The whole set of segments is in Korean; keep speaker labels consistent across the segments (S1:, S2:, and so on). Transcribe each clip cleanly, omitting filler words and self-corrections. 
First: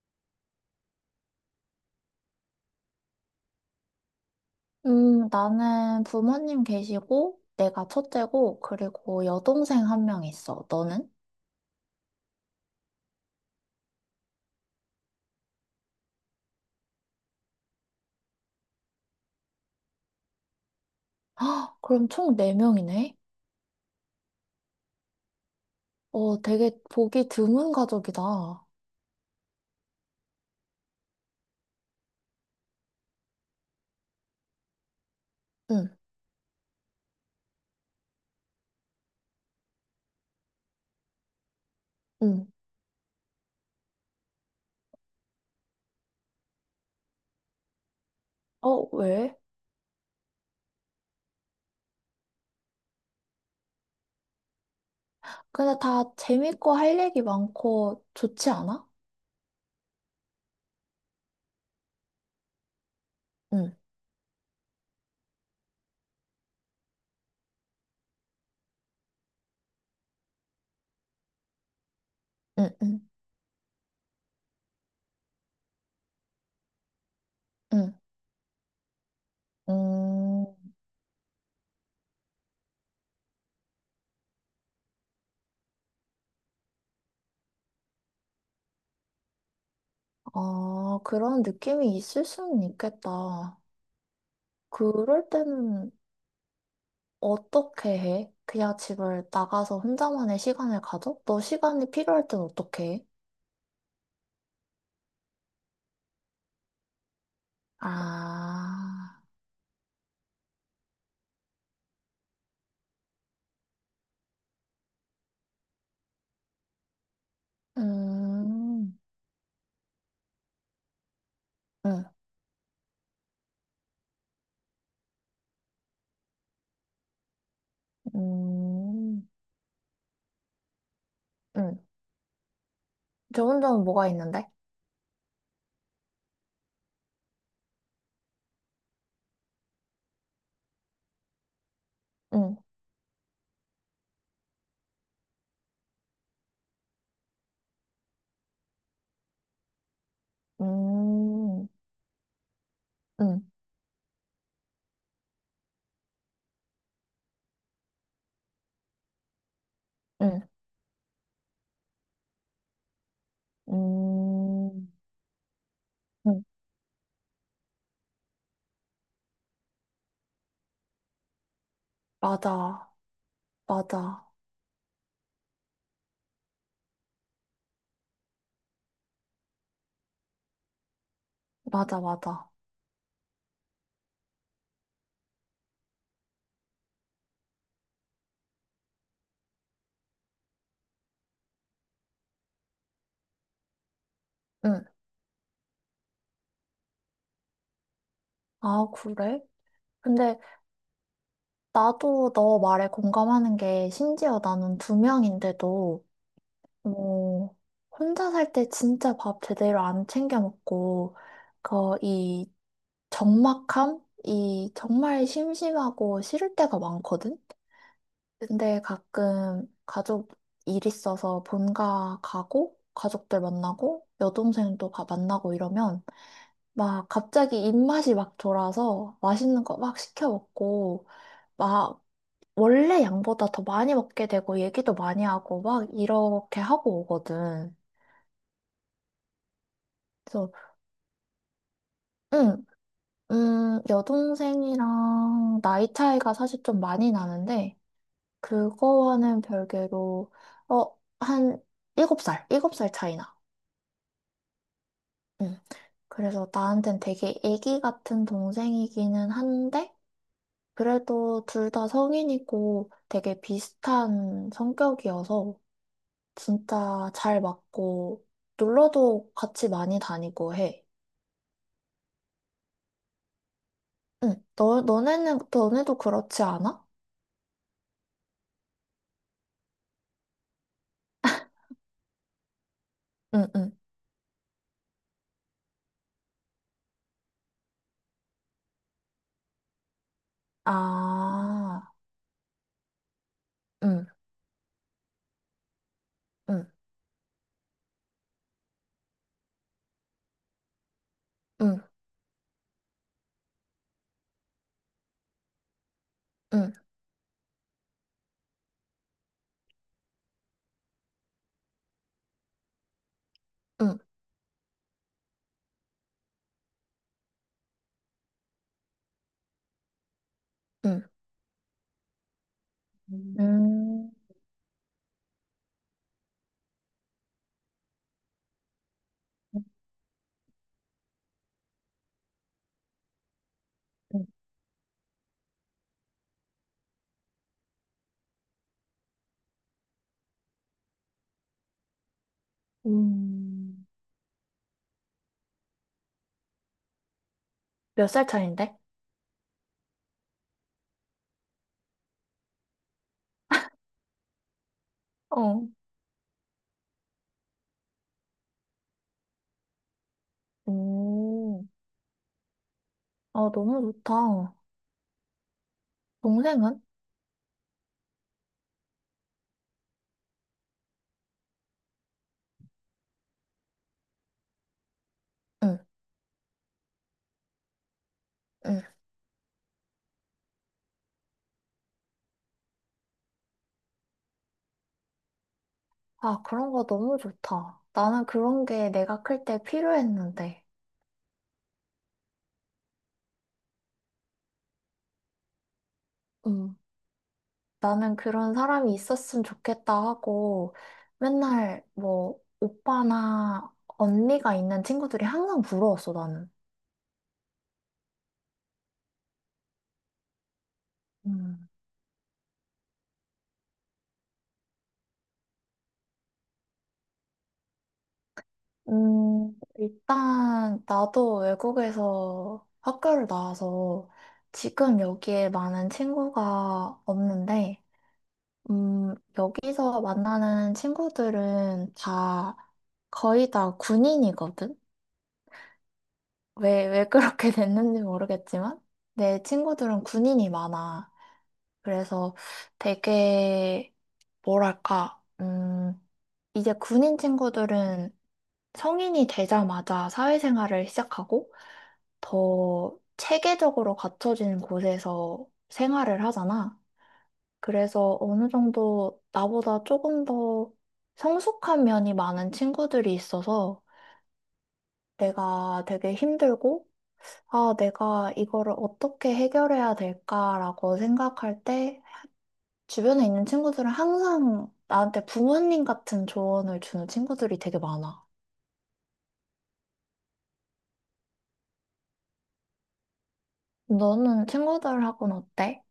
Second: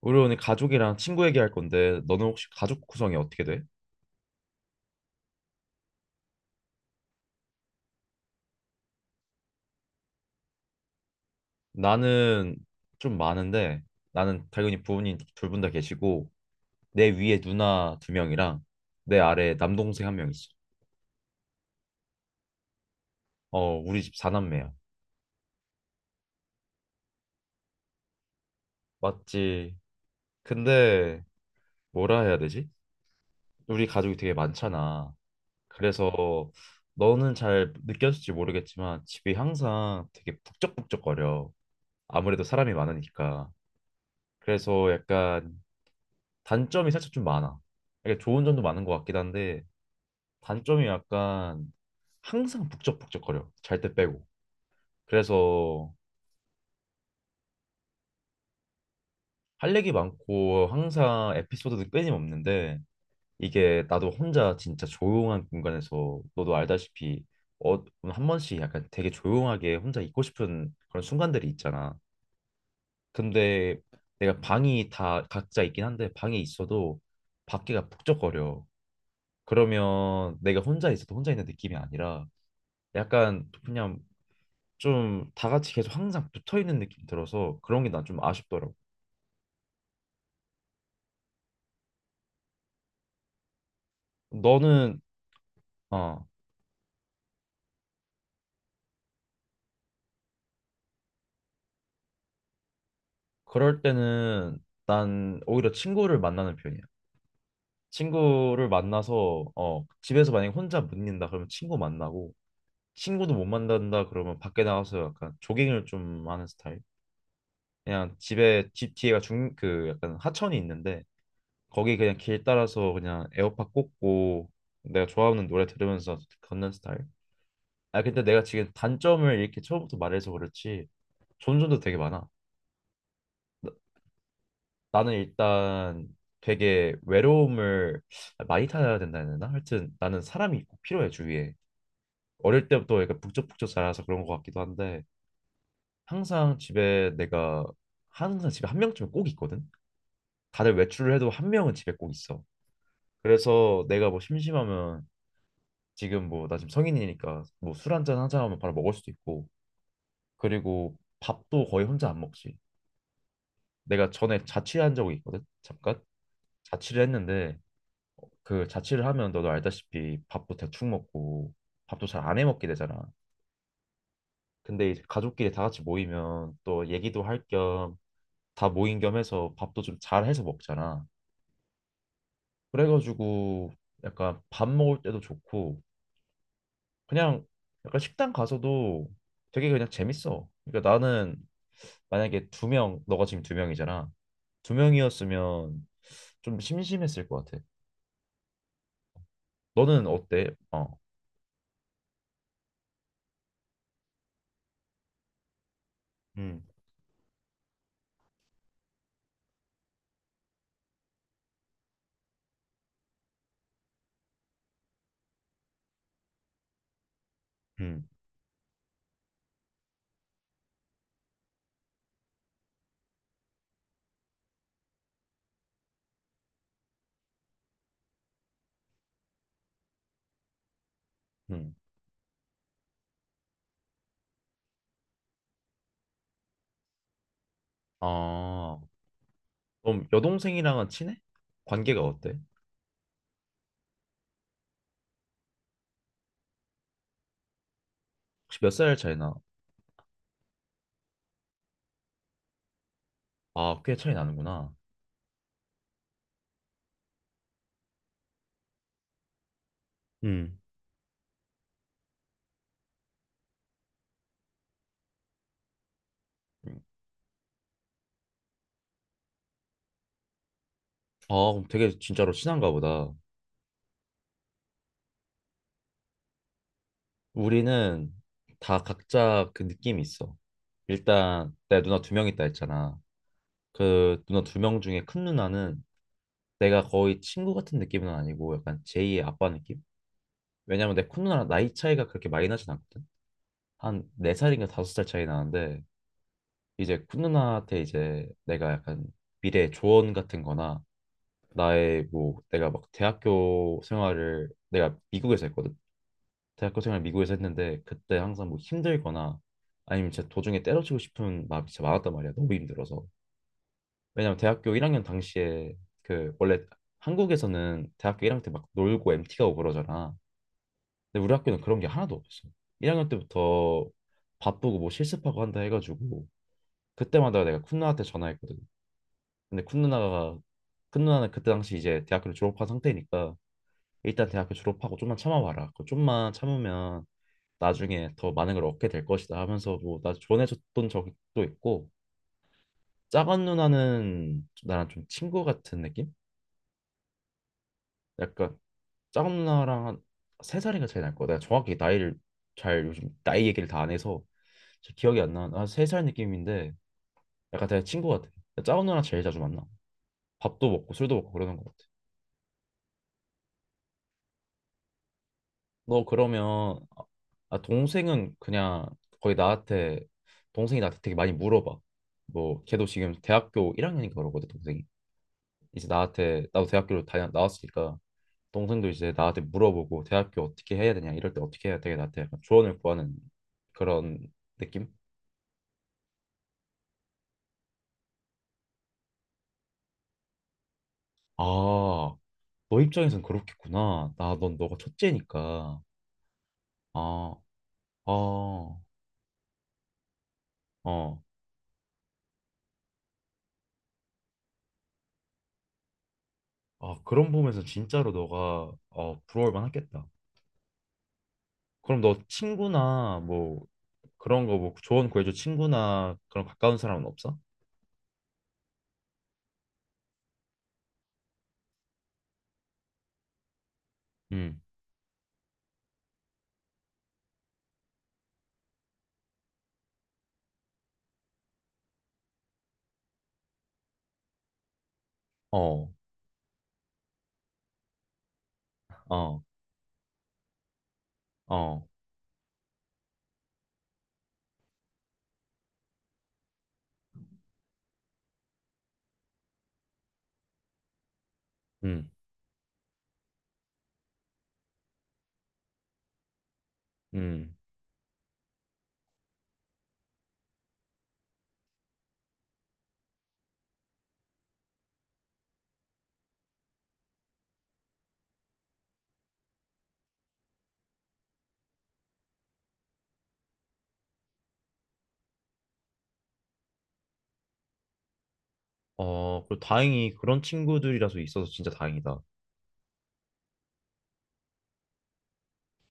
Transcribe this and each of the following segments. S1: 우리 오늘 가족이랑 친구 얘기할 건데 너는 혹시 가족 구성이 어떻게 돼?
S2: 나는 부모님 계시고, 내가 첫째고, 그리고 여동생 한 명 있어. 너는?
S1: 나는 좀 많은데. 나는 당연히 부모님 둘 분 다 계시고 내 위에 누나 두 명이랑 내 아래에 남동생 한 명 있어.
S2: 헉, 그럼 총 네명이네.
S1: 어, 우리 집 사남매야.
S2: 어, 되게 보기 드문 가족이다.
S1: 맞지? 근데 뭐라 해야 되지? 우리 가족이 되게 많잖아.
S2: 응,
S1: 그래서 너는 잘 느꼈을지 모르겠지만 집이 항상 되게 북적북적거려. 아무래도
S2: 응.
S1: 사람이 많으니까. 그래서 약간 단점이 살짝 좀 많아. 이게 좋은 점도 많은
S2: 어,
S1: 것 같긴
S2: 왜?
S1: 한데 단점이 약간 항상 북적북적거려. 잘 때 빼고.
S2: 근데
S1: 그래서
S2: 다 재밌고 할 얘기 많고 좋지 않아?
S1: 할 얘기 많고 항상 에피소드도 끊임없는데
S2: 응,
S1: 이게 나도 혼자 진짜 조용한 공간에서 너도 알다시피 어, 한 번씩 약간 되게 조용하게 혼자 있고 싶은 그런 순간들이 있잖아.
S2: 응, 응,
S1: 근데 내가 방이 다 각자 있긴 한데 방에 있어도 밖에가
S2: 응.
S1: 북적거려. 그러면
S2: 음,
S1: 내가 혼자 있어도 혼자 있는 느낌이 아니라 약간 그냥 좀 다 같이 계속 항상 붙어 있는 느낌 들어서 그런 게 난 좀 아쉽더라고.
S2: 아, 그런 느낌이 있을 수는 있겠다.
S1: 너는.
S2: 그럴 때는
S1: 어
S2: 어떻게 해? 그냥 집을 나가서 혼자만의 시간을 가져? 너 시간이 필요할 땐 어떻게 해?
S1: 그럴 때는 난 오히려 친구를 만나는 편이야. 친구를
S2: 아,
S1: 만나서 어 집에서 만약에 혼자 못 있는다 그러면 친구 만나고 친구도 못 만난다 그러면 밖에 나가서 약간 조깅을 좀 하는 스타일. 그냥 집에 집
S2: 음,
S1: 뒤에가 중 그 약간 하천이 있는데 거기
S2: 음,
S1: 그냥 길 따라서 그냥 에어팟 꽂고 내가 좋아하는 노래 들으면서 걷는 스타일. 아 근데 내가 지금
S2: 음,
S1: 단점을 이렇게 처음부터 말해서 그렇지 좋은
S2: 응.
S1: 점도 되게 많아.
S2: 좋은
S1: 나,
S2: 점은 뭐가 있는데?
S1: 나는 일단 되게 외로움을 많이 타야 된다 해야 되나? 하여튼 나는 사람이 꼭 필요해 주위에.
S2: 음,
S1: 어릴 때부터 약간 북적북적 자라서 그런 것 같기도 한데 항상 집에 내가 항상 집에 한 명쯤은 꼭 있거든. 다들 외출을 해도 한
S2: 음,
S1: 명은 집에 꼭 있어.
S2: 음,
S1: 그래서 내가 뭐 심심하면 지금 뭐 나 지금 성인이니까 뭐 술 한잔 하자 하면 바로 먹을 수도 있고
S2: 응,
S1: 그리고 밥도 거의 혼자 안 먹지. 내가 전에
S2: 음,
S1: 자취한 적이 있거든. 잠깐
S2: 응.
S1: 자취를 했는데 그 자취를 하면 너도 알다시피 밥도 대충 먹고 밥도 잘 안 해 먹게
S2: 맞아,
S1: 되잖아.
S2: 맞아,
S1: 근데 이제 가족끼리 다 같이 모이면 또 얘기도 할 겸 다 모인 겸 해서 밥도 좀 잘 해서 먹잖아.
S2: 맞아, 맞아.
S1: 그래가지고 약간 밥 먹을 때도 좋고 그냥 약간 식당 가서도 되게 그냥 재밌어. 그러니까 나는 만약에 두 명, 너가 지금 두 명이잖아. 두
S2: 응.
S1: 명이었으면 좀 심심했을 것 같아.
S2: 아, 그래?
S1: 너는
S2: 근데
S1: 어때? 어,
S2: 나도 너 말에 공감하는 게 심지어 나는 두 명인데도
S1: 음.
S2: 어, 혼자 살 때 진짜 밥 제대로 안 챙겨 먹고, 그, 이 적막함? 이 정말 심심하고 싫을 때가 많거든?
S1: 음,
S2: 근데 가끔 가족 일 있어서 본가 가고, 가족들 만나고, 여동생도 가 만나고 이러면, 막 갑자기 입맛이 막 돌아서 맛있는 거 막 시켜 먹고,
S1: 음.
S2: 막 원래 양보다 더 많이 먹게 되고, 얘기도 많이 하고, 막 이렇게 하고 오거든.
S1: 아, 그럼 여동생이랑은 친해? 관계가 어때?
S2: 응, 여동생이랑 나이 차이가 사실 좀 많이 나는데,
S1: 혹시 몇 살 차이 나?
S2: 그거와는 별개로, 어, 한 7살 차이 나.
S1: 아, 꽤 차이 나는구나.
S2: 응. 그래서 나한텐 되게 애기 같은 동생이기는 한데,
S1: 음.
S2: 그래도 둘 다 성인이고 되게 비슷한 성격이어서
S1: 음.
S2: 진짜 잘 맞고, 놀러도 같이 많이 다니고 해.
S1: 아, 그럼 되게 진짜로 친한가 보다.
S2: 응, 너네는, 너네도 그렇지 않아?
S1: 우리는 다 각자 그 느낌이 있어. 일단 내 누나 두 명 있다 했잖아.
S2: 응, 응.
S1: 그 누나 두 명 중에 큰 누나는 내가 거의 친구 같은 느낌은 아니고 약간 제2의 아빠 느낌? 왜냐면 내 큰 누나랑 나이
S2: 아.
S1: 차이가 그렇게 많이 나진 않거든. 한
S2: 응,
S1: 네살인가 다섯 살 차이 나는데
S2: 응,
S1: 이제 쿤누나한테 이제 내가 약간 미래 조언 같은 거나
S2: 응,
S1: 나의 뭐 내가 막 대학교 생활을 내가 미국에서 했거든.
S2: 응,
S1: 대학교 생활 미국에서 했는데 그때 항상 뭐 힘들거나 아니면 진짜 도중에 때려치고 싶은 마음이 진짜 많았단 말이야. 너무 힘들어서.
S2: 응,
S1: 왜냐면 대학교 1학년 당시에 그 원래 한국에서는 대학교 1학년 때 막 놀고 MT 가고 그러잖아.
S2: 응.
S1: 근데 우리 학교는 그런 게 하나도 없었어. 1학년 때부터
S2: 음,
S1: 바쁘고 뭐 실습하고 한다 해가지고 그때마다 내가 쿤나한테 전화했거든. 근데 큰 누나는 그때 당시 이제 대학교를 졸업한 상태니까
S2: 음,
S1: 일단 대학교 졸업하고 좀만 참아봐라. 그 좀만 참으면 나중에 더 많은 걸 얻게 될 것이다 하면서 뭐나 조언해줬던 적도 있고 작은
S2: 음,
S1: 누나는 좀 나랑 좀 친구 같은 느낌?
S2: 몇 살
S1: 약간
S2: 차인데?
S1: 작은 누나랑 한 세 살인가 차이 날 거야. 내가 정확히 나이를 잘 요즘 나이 얘기를 다 안 해서 잘 기억이 안 나.
S2: 어,
S1: 한세살 느낌인데 약간 되게 친구 같아. 작은 누나랑 제일 자주 만나. 밥도 먹고 술도 먹고 그러는 것
S2: 음,
S1: 같아.
S2: 아, 너무 좋다.
S1: 너 그러면
S2: 동생은?
S1: 아, 동생은 그냥 거의 나한테 동생이 나한테 되게 많이 물어봐. 뭐 걔도 지금 대학교 1학년인가 그러거든 동생이.
S2: 응,
S1: 이제 나한테 나도 대학교를 다녀 나왔으니까
S2: 응.
S1: 동생도 이제 나한테 물어보고 대학교 어떻게 해야 되냐 이럴 때 어떻게 해야 되게 나한테 약간 조언을 구하는 그런 느낌?
S2: 아, 그런 거 너무 좋다. 나는 그런 게 내가 클 때 필요했는데.
S1: 아, 너 입장에선 그렇겠구나. 나 넌 너가 첫째니까.
S2: 응,
S1: 아,
S2: 나는 그런
S1: 아,
S2: 사람이 있었으면 좋겠다 하고
S1: 어.
S2: 맨날 뭐 오빠나 언니가 있는 친구들이 항상 부러웠어, 나는.
S1: 아, 그런 부분에서 진짜로 너가 어, 부러울 만하겠다. 그럼 너 친구나 뭐 그런 거 뭐 조언 구해줘 친구나 그런 가까운 사람은 없어?
S2: 일단 나도 외국에서 학교를 나와서
S1: 응.
S2: 지금 여기에 많은 친구가 없는데, 여기서 만나는 친구들은 다 거의 다 군인이거든?
S1: 어,
S2: 왜 그렇게 됐는지 모르겠지만,
S1: 어,
S2: 내 친구들은 군인이 많아.
S1: 어,
S2: 그래서 되게, 뭐랄까, 이제 군인 친구들은 성인이 되자마자 사회생활을 시작하고,
S1: 응,
S2: 더 체계적으로 갖춰진 곳에서 생활을 하잖아.
S1: 응.
S2: 그래서 어느 정도 나보다 조금 더 성숙한 면이 많은 친구들이 있어서 내가 되게 힘들고, 아, 내가 이거를 어떻게 해결해야 될까라고 생각할 때 주변에 있는 친구들은 항상 나한테 부모님 같은 조언을 주는 친구들이 되게 많아.
S1: 어, 그리고 다행히 그런 친구들이라서 있어서 진짜 다행이다.
S2: 너는 친구들하고는 어때?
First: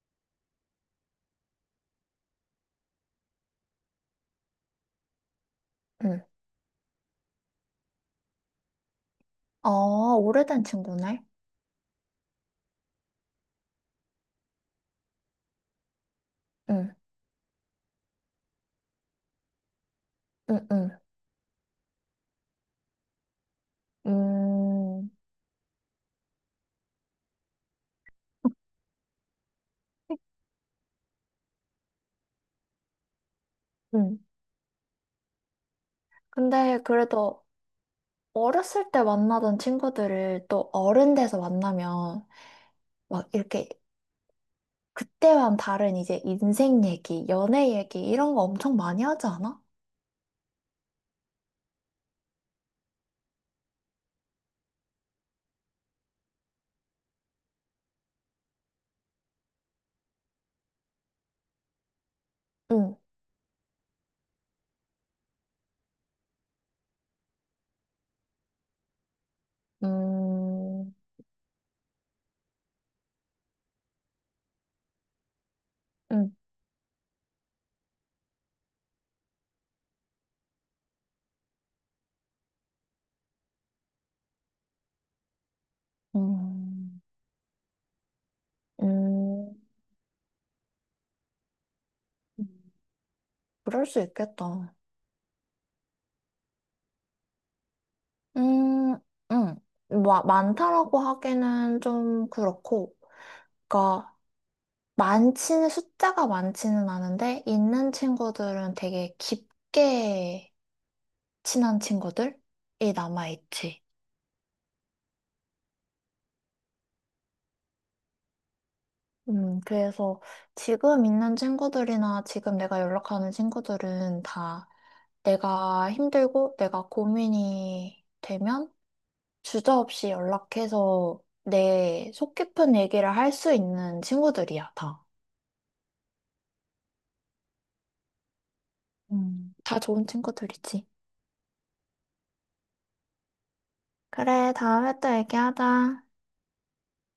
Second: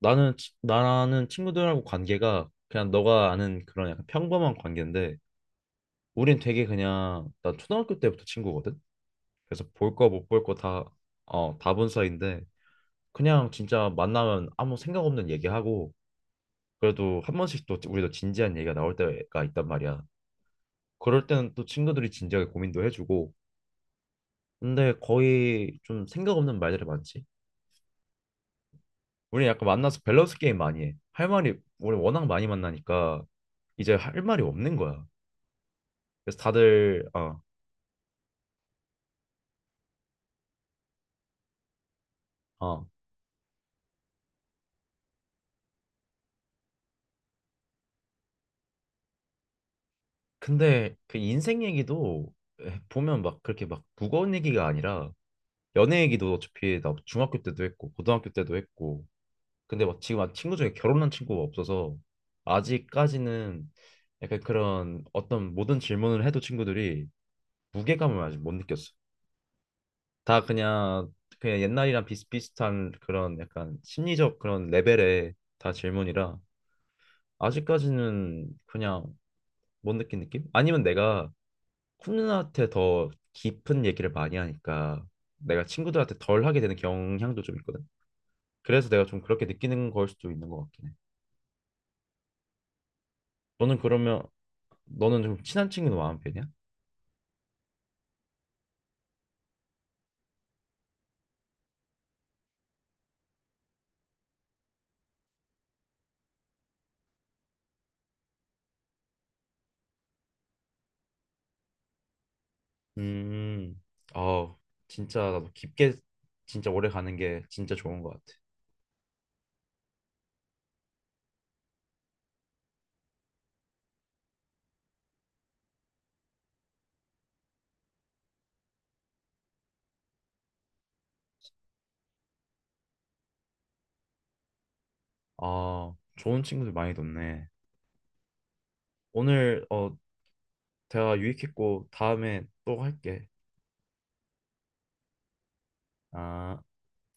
S1: 나는 친구들하고 관계가 그냥 너가 아는 그런 약간 평범한 관계인데
S2: 응.
S1: 우린 되게 그냥 나 초등학교 때부터 친구거든. 그래서 볼 거
S2: 어,
S1: 못 볼 거
S2: 오래된
S1: 다,
S2: 친구네?
S1: 어, 다 본 사이인데 그냥 진짜 만나면 아무 생각 없는 얘기하고
S2: 응,
S1: 그래도 한 번씩 또 우리도 진지한 얘기가 나올 때가 있단 말이야.
S2: 응, 응.
S1: 그럴 때는 또 친구들이 진지하게 고민도 해주고. 근데
S2: 음,
S1: 거의 좀 생각 없는 말들이 많지. 우리 약간 만나서 밸런스 게임 많이 해. 할 말이 우리 워낙 많이 만나니까 이제
S2: 음.
S1: 할 말이 없는 거야. 그래서
S2: 근데
S1: 다들 어,
S2: 그래도 어렸을 때 만나던 친구들을 또 어른 돼서 만나면
S1: 어.
S2: 막 이렇게 그때와는 다른 이제 인생 얘기, 연애 얘기 이런 거 엄청 많이 하지 않아?
S1: 근데 그 인생 얘기도 보면 막 그렇게 막 무거운 얘기가 아니라 연애 얘기도 어차피 나 중학교 때도 했고 고등학교 때도 했고 근데 막 지금 막 친구 중에 결혼한 친구가 없어서
S2: 응,
S1: 아직까지는 약간 그런 어떤 모든 질문을 해도 친구들이 무게감을 아직 못 느꼈어. 다
S2: 음,
S1: 그냥 그냥 옛날이랑 비슷비슷한 그런 약간 심리적 그런 레벨의 다 질문이라
S2: 음,
S1: 아직까지는 그냥 못 느낀 느낌? 아니면 내가 쿤누나한테 더 깊은 얘기를 많이 하니까 내가 친구들한테 덜 하게 되는
S2: 음,
S1: 경향도 좀 있거든. 그래서 내가 좀 그렇게
S2: 음,
S1: 느끼는 걸 수도 있는 것 같긴 해. 너는
S2: 그럴 수
S1: 그러면
S2: 있겠다.
S1: 너는 좀 친한 친구도 많은 편이야?
S2: 음, 음, 뭐, 많다라고 하기는 좀 그렇고, 그니까 많지는, 숫자가 많지는 않은데, 있는 친구들은 되게 깊게 친한 친구들이
S1: 음,
S2: 남아있지.
S1: 아, 진짜 나도 깊게 진짜 오래 가는 게 진짜 좋은 것 같아.
S2: 그래서 지금 있는 친구들이나 지금 내가 연락하는 친구들은 다 내가 힘들고 내가 고민이 되면 주저없이 연락해서 내 속 깊은 얘기를 할 수 있는 친구들이야, 다.
S1: 아, 좋은 친구들 많이 뒀네. 오늘
S2: 다
S1: 어
S2: 좋은 친구들이지.
S1: 대화 유익했고 다음에 또 할게.
S2: 그래, 다음에 또 얘기하자.
S1: 아.